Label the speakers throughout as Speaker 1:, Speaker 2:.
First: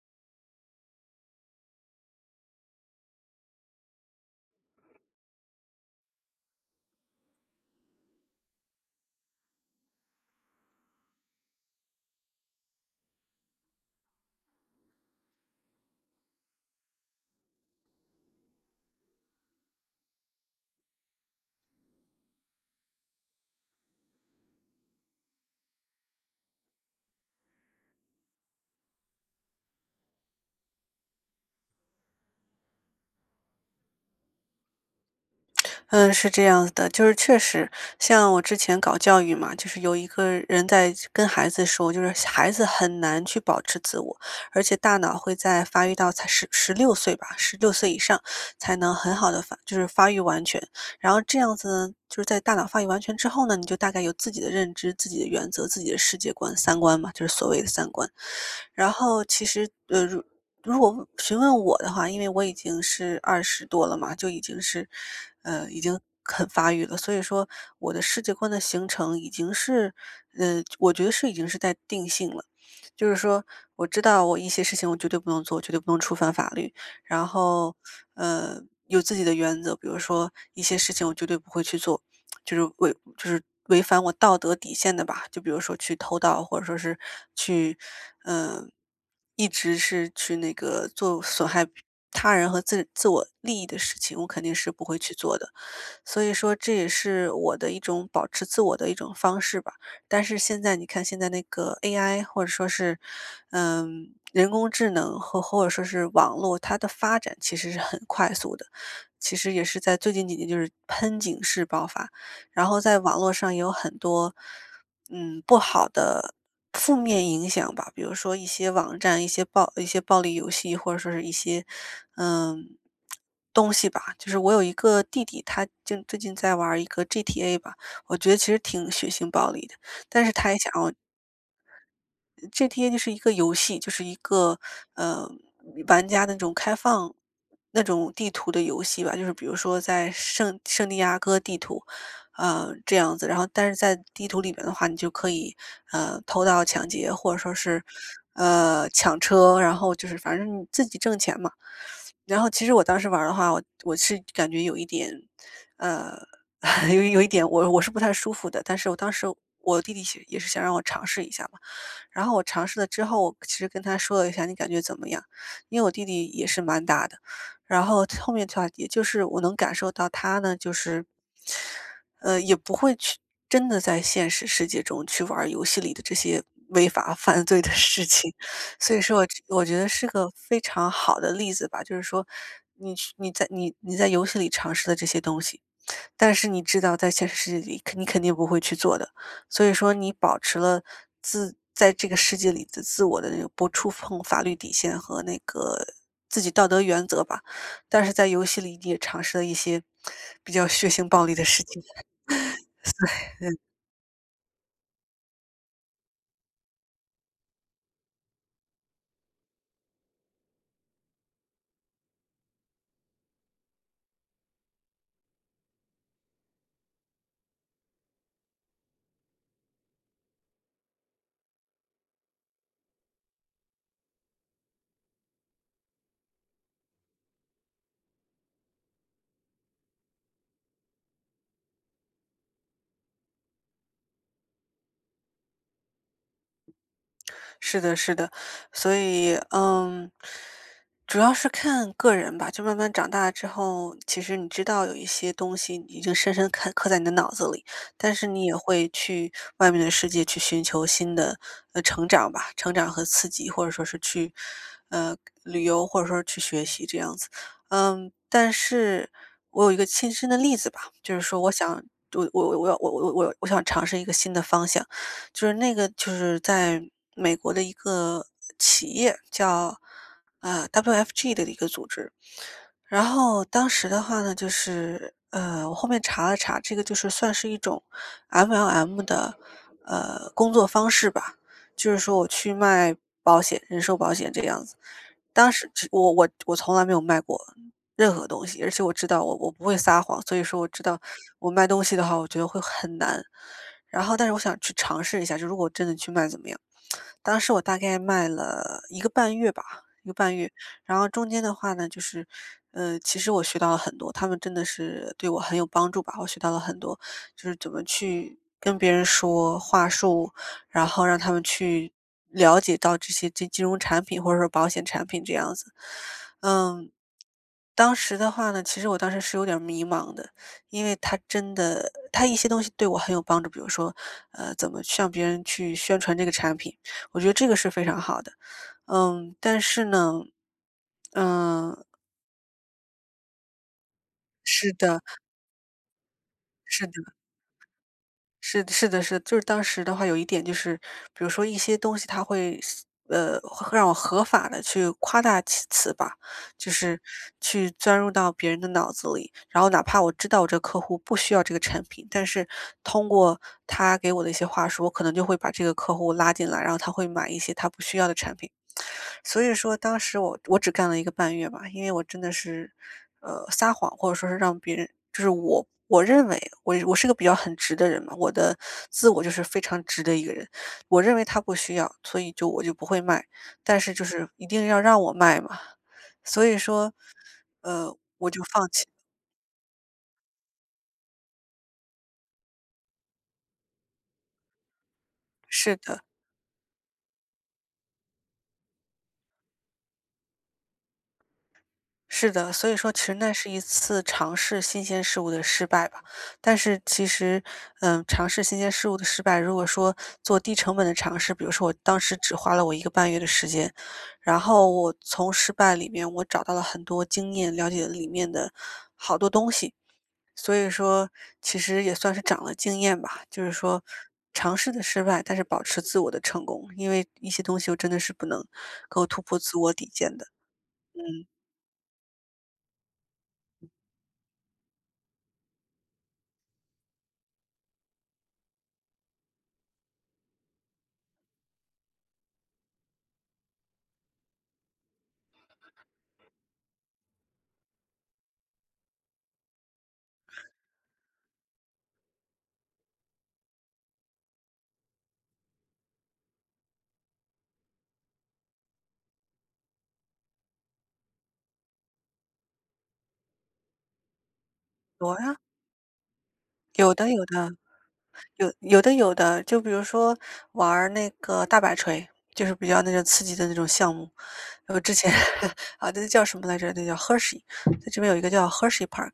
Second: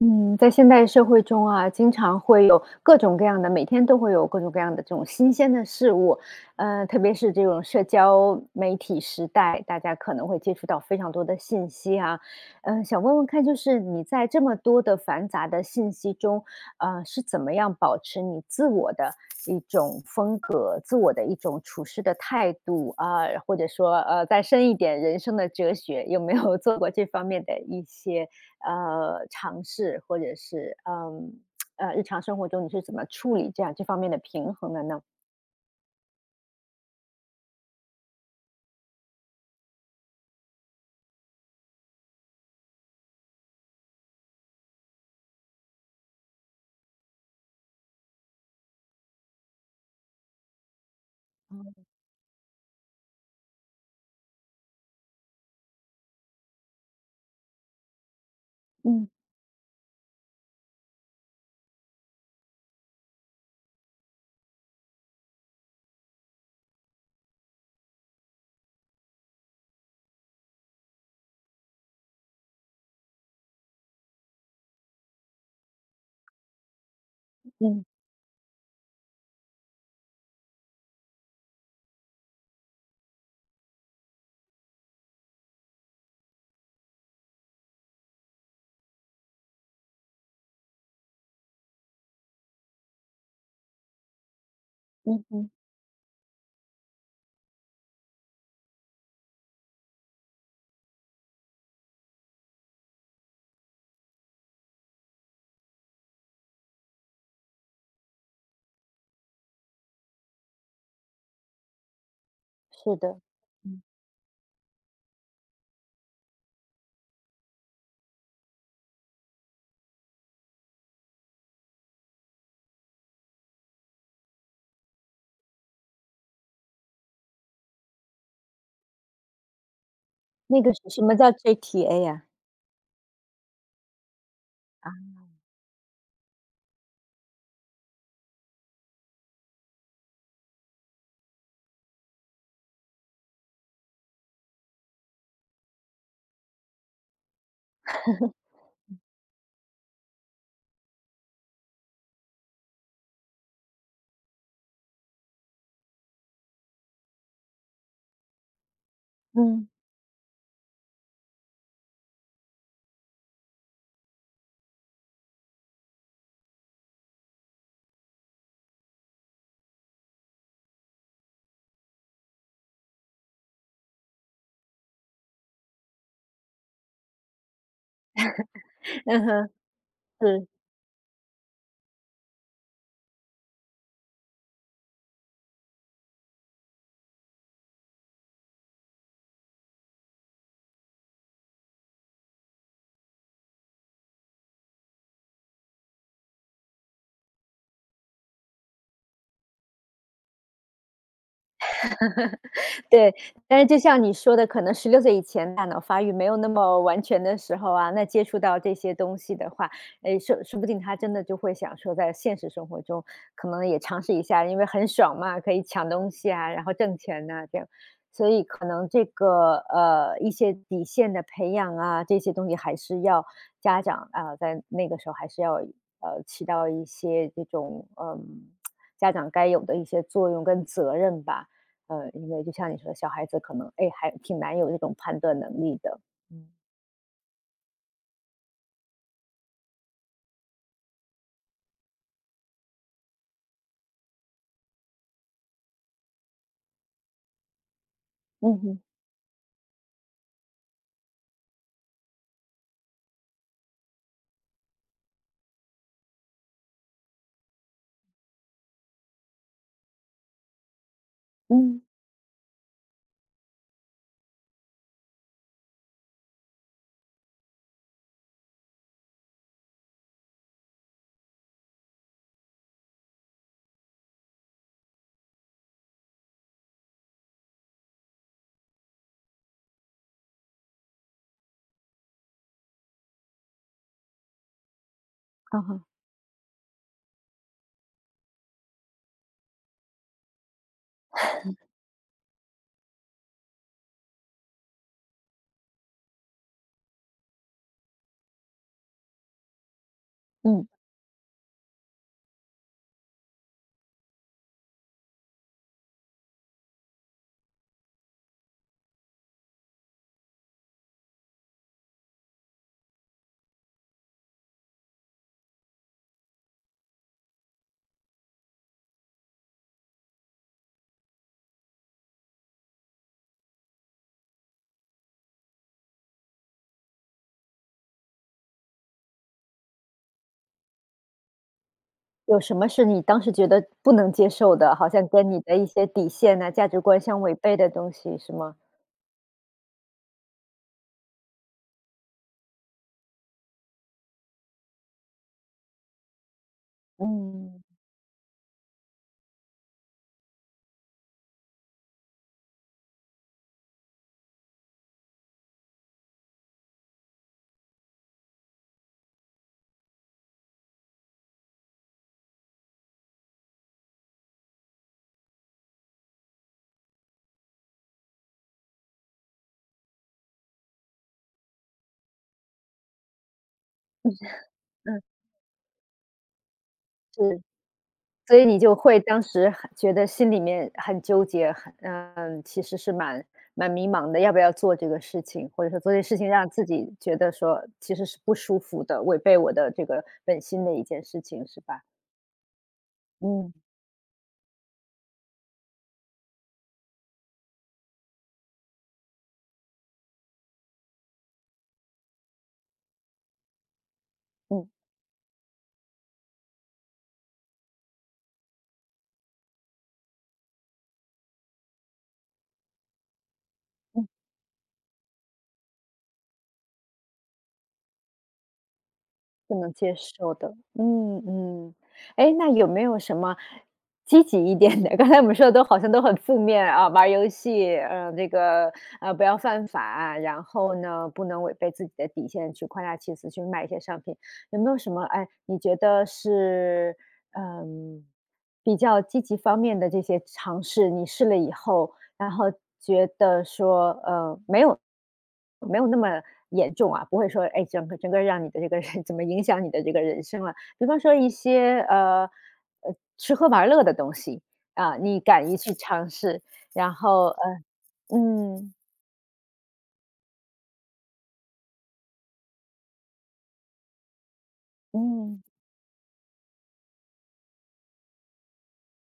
Speaker 1: 嗯，在现代社会中啊，经常会有各种各样的，每天都会有各种各样的这种新鲜的事物，特别是这种社交媒体时代，大家可能会接触到非常多的信息啊，想问问看，就是你在这么多的繁杂的信息中，是怎么样保持你自我的一种风格、自我的一种处事的态度啊、或者说再深一点人生的哲学，有没有做过这方面的一些尝试，或者是日常生活中你是怎么处理这样这方面的平衡的呢？
Speaker 2: 嗯，是这样子的，就是确实，像我之前搞教育嘛，就是有一个人在跟孩子说，就是孩子很难去保持自我，而且大脑会在发育到才十六岁吧，十六岁以上才能很好的发，就是发育完全。然后这样子呢，就是在大脑发育完全之后呢，你就大概有自己的认知、自己的原则、自己的世界观、三观嘛，就是所谓的三观。然
Speaker 1: 嗯
Speaker 2: 后其实，如果询问我的话，因为我已经是二十多了嘛，就已经是，已经很发育了，所以说我的世界观的形成已经是，我觉得是已经是在定性了。就是说，我知道我一些事情我绝对不能做，绝对不能触犯法律，然后，
Speaker 1: 嗯
Speaker 2: 呃，有自己的原则，比如说一些事情我绝对不会去做，就是违反我道德底线的吧，就比如说去偷盗，或者说是去，嗯，呃一直是去那个做损害他人和自我利益的事情，我肯定是不会去
Speaker 1: 嗯
Speaker 2: 做
Speaker 1: 嗯，
Speaker 2: 的。所以说这也是我的一种保持自我的一种方式吧。但是现在你看，现在那个 AI 或者说是，嗯，人工智能和或者说是网络，它的发展其实是很快速的，其实也是在最近几年就是喷井式爆发。然后
Speaker 1: 是
Speaker 2: 在网
Speaker 1: 的，
Speaker 2: 络上也有
Speaker 1: 嗯
Speaker 2: 很多，嗯，不好的负面影响吧，比如说一些网站、一些暴力游戏，或者说是一些，嗯，东西吧。就是我有一个弟弟，他就最近在玩一个 GTA 吧，我觉得其实挺血腥暴力的，但是他也
Speaker 1: 那
Speaker 2: 想
Speaker 1: 个是
Speaker 2: 要。
Speaker 1: 什么叫 JTA 呀、
Speaker 2: GTA 就是一个游戏，就是一个呃玩家的那种开放那种地图的游戏吧，就是比如说在圣地亚哥地图，这样子，然后但是在地图里面的话，你就可以偷盗、抢劫，或者说是抢车，然后就是反正你自己挣钱嘛。然后其实我当时玩儿的话，我是感觉有一点呃 有一点我是不太舒服的，但是我当时
Speaker 1: 嗯
Speaker 2: 我弟弟是也是想让我尝试一下嘛。然后我尝试了之后，我其实跟他说了一下，你感觉怎么样？因为我弟弟也是蛮大的，然后后面的话，也就是我能感受到他呢，就是，也不会去真的在现实世界中去玩儿游戏里的这些违法 犯罪的事情，所以说
Speaker 1: 嗯
Speaker 2: 我
Speaker 1: 哼，
Speaker 2: 我觉得是个
Speaker 1: 是
Speaker 2: 非常好的例子吧，就是说你去你在你你在游戏里尝试的这些东西，但是你知道在现实世界里，你肯定不会去做的。所以说你保持了自在这个世界里的自我的那个不触碰法律底线和那个自己道德原则吧，但是在游戏里你也尝试了一些比较血腥暴力的事情。
Speaker 1: 对，但是就像你说的，可能16岁以前大脑发育没有那么完全的时候啊，那接触到这些东西的话，诶，说说不定他真的就会想说在现实生活中可能也尝试一下，因为很爽嘛，可以抢东西啊，然后挣钱呐，这样。所以可能这个，一些底线的培养啊，这些东西还是要家长啊，在那个时候还是要，起到一些这种，家长该有的一些作用跟责任吧。因为就像你说的，小孩子可能，哎，还挺难有这种判断能力的。嗯。
Speaker 2: 是的，是的，所以，嗯，主要是看个人吧。就慢慢长大之后，其实你知道有一些东西已经深深刻刻在你的脑子里，但是你也
Speaker 1: 嗯哼，
Speaker 2: 会去外面的世界去寻求新的成长吧，成长和刺激，或者说是去呃旅游，或者说去学习这样子。嗯，但是我有一个亲身的例子吧，就是说，我
Speaker 1: 嗯，
Speaker 2: 想，我想尝试一个新的方向。就是那个就是在美国的一个企业叫，WFG 的一个组织。然后当时的话呢，就是我后面查了查，这个就是算是一种 MLM 的工作方式吧，就是说我去卖保险，人寿保险这样子。当
Speaker 1: 好
Speaker 2: 时
Speaker 1: 好
Speaker 2: 只我从来没有卖过任何东西，而且我知道我不会撒谎，所以说我知道我卖东西的话，我觉得会很难。然后但是我想去尝试一下，就如果真的去卖怎么样？当时我大概卖了一个半月。
Speaker 1: 嗯，
Speaker 2: 然后中间的话呢，就是，其实我学到了很多，他们真的是对我很有帮助吧，我学到了很多，就是怎么去跟别人说话术，然后让他们去了解到这些金融产品或者说保险产品这样子。嗯，当时的话呢，其实我当时是有点儿迷茫的，因为他真的他一些东西对我很有帮助，比如说，怎么向别人去宣传这个产品，我觉得这个是非常好的。嗯，但是呢，嗯，
Speaker 1: 有什么是你当时觉得不能接受的，
Speaker 2: 是
Speaker 1: 好
Speaker 2: 的，
Speaker 1: 像跟你的一些底线啊、价值
Speaker 2: 是
Speaker 1: 观
Speaker 2: 的。
Speaker 1: 相违背的东西是吗？
Speaker 2: 是的，就是当时的话有一点就是，比如说一些东西他会会让我合法的去夸大其词吧，就是
Speaker 1: 嗯，
Speaker 2: 去钻入到别人的脑子里，然后哪怕我知道我这个客户不需要这个产品，但是通过他给我的一些话术，我可能就会把这个客户拉进来，然后他会买一些他不需要的产品。所以说当时我只干了一个半月吧，因为我真的是，撒谎或者说是让别人就是我认为我是个比较很直的人嘛，我的自我就是非常直的一个人，我认为他不需要，所以就我就不会卖，但是就是一定要
Speaker 1: 嗯，
Speaker 2: 让我卖嘛，所以说，
Speaker 1: 是，
Speaker 2: 我
Speaker 1: 所
Speaker 2: 就
Speaker 1: 以你
Speaker 2: 放
Speaker 1: 就
Speaker 2: 弃。
Speaker 1: 会当时很觉得心里面很纠结，很其实是蛮迷茫的，要不要做这个事情，或者
Speaker 2: 是
Speaker 1: 说做这
Speaker 2: 的。
Speaker 1: 事情让自己觉得说其实是不舒服的，违背我的这个本心的一件事情，是吧？
Speaker 2: 是的，所以说其实那是
Speaker 1: 嗯
Speaker 2: 一次尝试新鲜事物的失败吧。但是其实，嗯，尝试新鲜事物的失败，如果说做低成本的尝试，比如说我当时只花了我一个半月的时间，然
Speaker 1: 嗯。
Speaker 2: 后我从失败里面我找到了很多经验，了解了里面的好多东西。所以说，其实也算是长了经验吧。就是说，
Speaker 1: 嗯，
Speaker 2: 尝试的失败，但是保持自我的成功，因为一些东西我真的是不能够突破自
Speaker 1: 不能
Speaker 2: 我底
Speaker 1: 接
Speaker 2: 线的。
Speaker 1: 受的，嗯
Speaker 2: 嗯，
Speaker 1: 嗯。哎，那有没有什么积极一点的？刚才我们说的都好像都很负面啊，玩儿游戏，这个，不要犯法，然后呢，不能违背自己的底线去夸大其词去卖一些商品。有没有什么，哎，你觉得是，嗯，比较积极方面的这些尝试，你试了以后，然后觉得说，没有那么严重啊，不会说，哎，整个让你的这个人 怎么影响你的这个人生了。比方说一些吃喝玩乐的东西啊，
Speaker 2: 我
Speaker 1: 你
Speaker 2: 呀。
Speaker 1: 敢于去尝试，然
Speaker 2: 有的有
Speaker 1: 后
Speaker 2: 的，有
Speaker 1: 嗯
Speaker 2: 有的有的，就比如说玩儿那个大摆锤，就是比较那种刺激的那种项目。我之前
Speaker 1: 嗯
Speaker 2: 啊，那叫什么来着？那叫 Hershey，在这边有一个叫 Hershey Park，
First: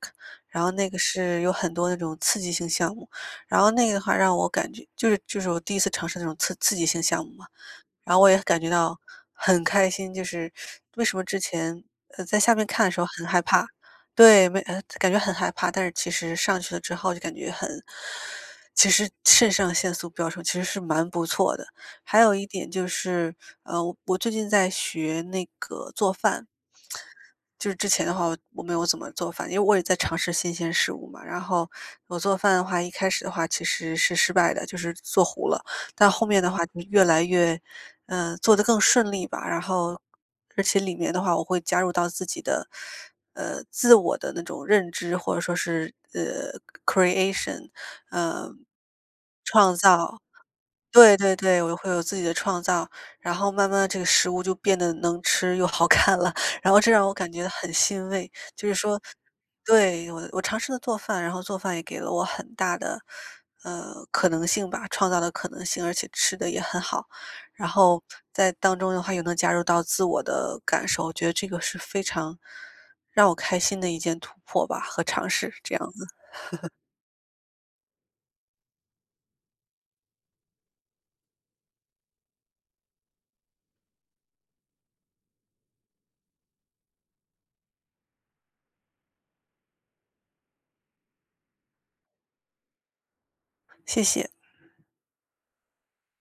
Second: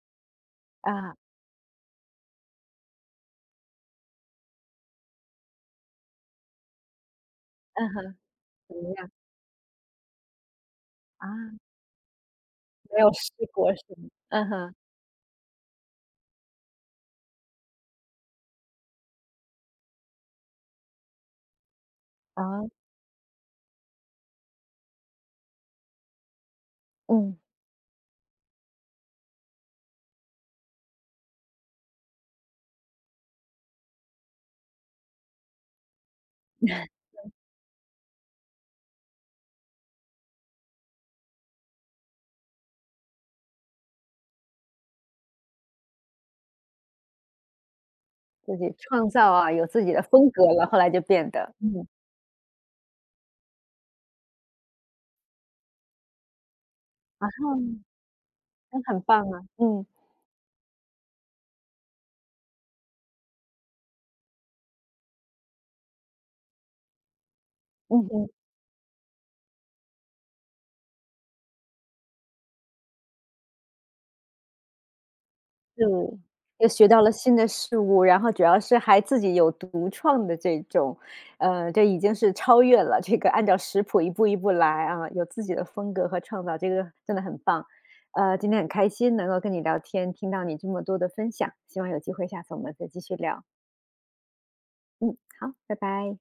Speaker 2: 然后那个
Speaker 1: 啊
Speaker 2: 是有很多那种刺激性项目，然后那个的话让我感觉就是我第一次尝试那种刺激性项目嘛，
Speaker 1: 嗯
Speaker 2: 然
Speaker 1: 哼，
Speaker 2: 后我也感觉
Speaker 1: 怎么
Speaker 2: 到
Speaker 1: 样
Speaker 2: 很开心，就是为什么
Speaker 1: 啊？
Speaker 2: 之前，在下面看的
Speaker 1: 没
Speaker 2: 时候
Speaker 1: 有
Speaker 2: 很
Speaker 1: 试
Speaker 2: 害怕，
Speaker 1: 过是吗？嗯
Speaker 2: 对，没，
Speaker 1: 哼
Speaker 2: 感觉很害怕，但是其实上去了之后就感觉很，其实肾上腺素飙升其实是蛮不错的。还有
Speaker 1: 啊
Speaker 2: 一点就是，我最近在学那个做饭，
Speaker 1: 嗯，
Speaker 2: 就是之前的话，我没有怎么做饭，因为我也在尝试新鲜事物嘛。然后我做饭的话，一开始的话其实是失败的，就是做糊了。但后面的话就 越来越，嗯、做得更顺利吧。然后，而且里面的话，我会加入到自己的，自我的那种认知，或者说是，creation，
Speaker 1: 自
Speaker 2: 嗯，
Speaker 1: 己创造啊，有
Speaker 2: 创
Speaker 1: 自己的
Speaker 2: 造，
Speaker 1: 风格了，后来就
Speaker 2: 对
Speaker 1: 变
Speaker 2: 对
Speaker 1: 得
Speaker 2: 对，我会有自己的创造，然后慢慢地这个食物就变得能吃又好看了，然后这让我
Speaker 1: 啊，
Speaker 2: 感觉很欣慰。就是
Speaker 1: 那很
Speaker 2: 说，
Speaker 1: 棒啊，嗯
Speaker 2: 对，我我尝试了做饭，然后做饭也给了我很大的，可能性吧，创造的可能性，而且吃的也很好。然
Speaker 1: 嗯
Speaker 2: 后
Speaker 1: 嗯。
Speaker 2: 在当中的话，又能加入到自我的感受，我觉得这个是非常让我开心的一件突破吧和尝试，这
Speaker 1: 对，
Speaker 2: 样子，
Speaker 1: 又学到了新的事物，然后主要是还自己有独创的这种，这已经是超越了这个按照食谱一步一步来啊，有自己的风格和创造，这个真的很棒。今天很开心能够跟你聊天，听到你这么多的分享，希望有机会下次我们再继续聊。
Speaker 2: 谢谢。
Speaker 1: 嗯，好，拜拜。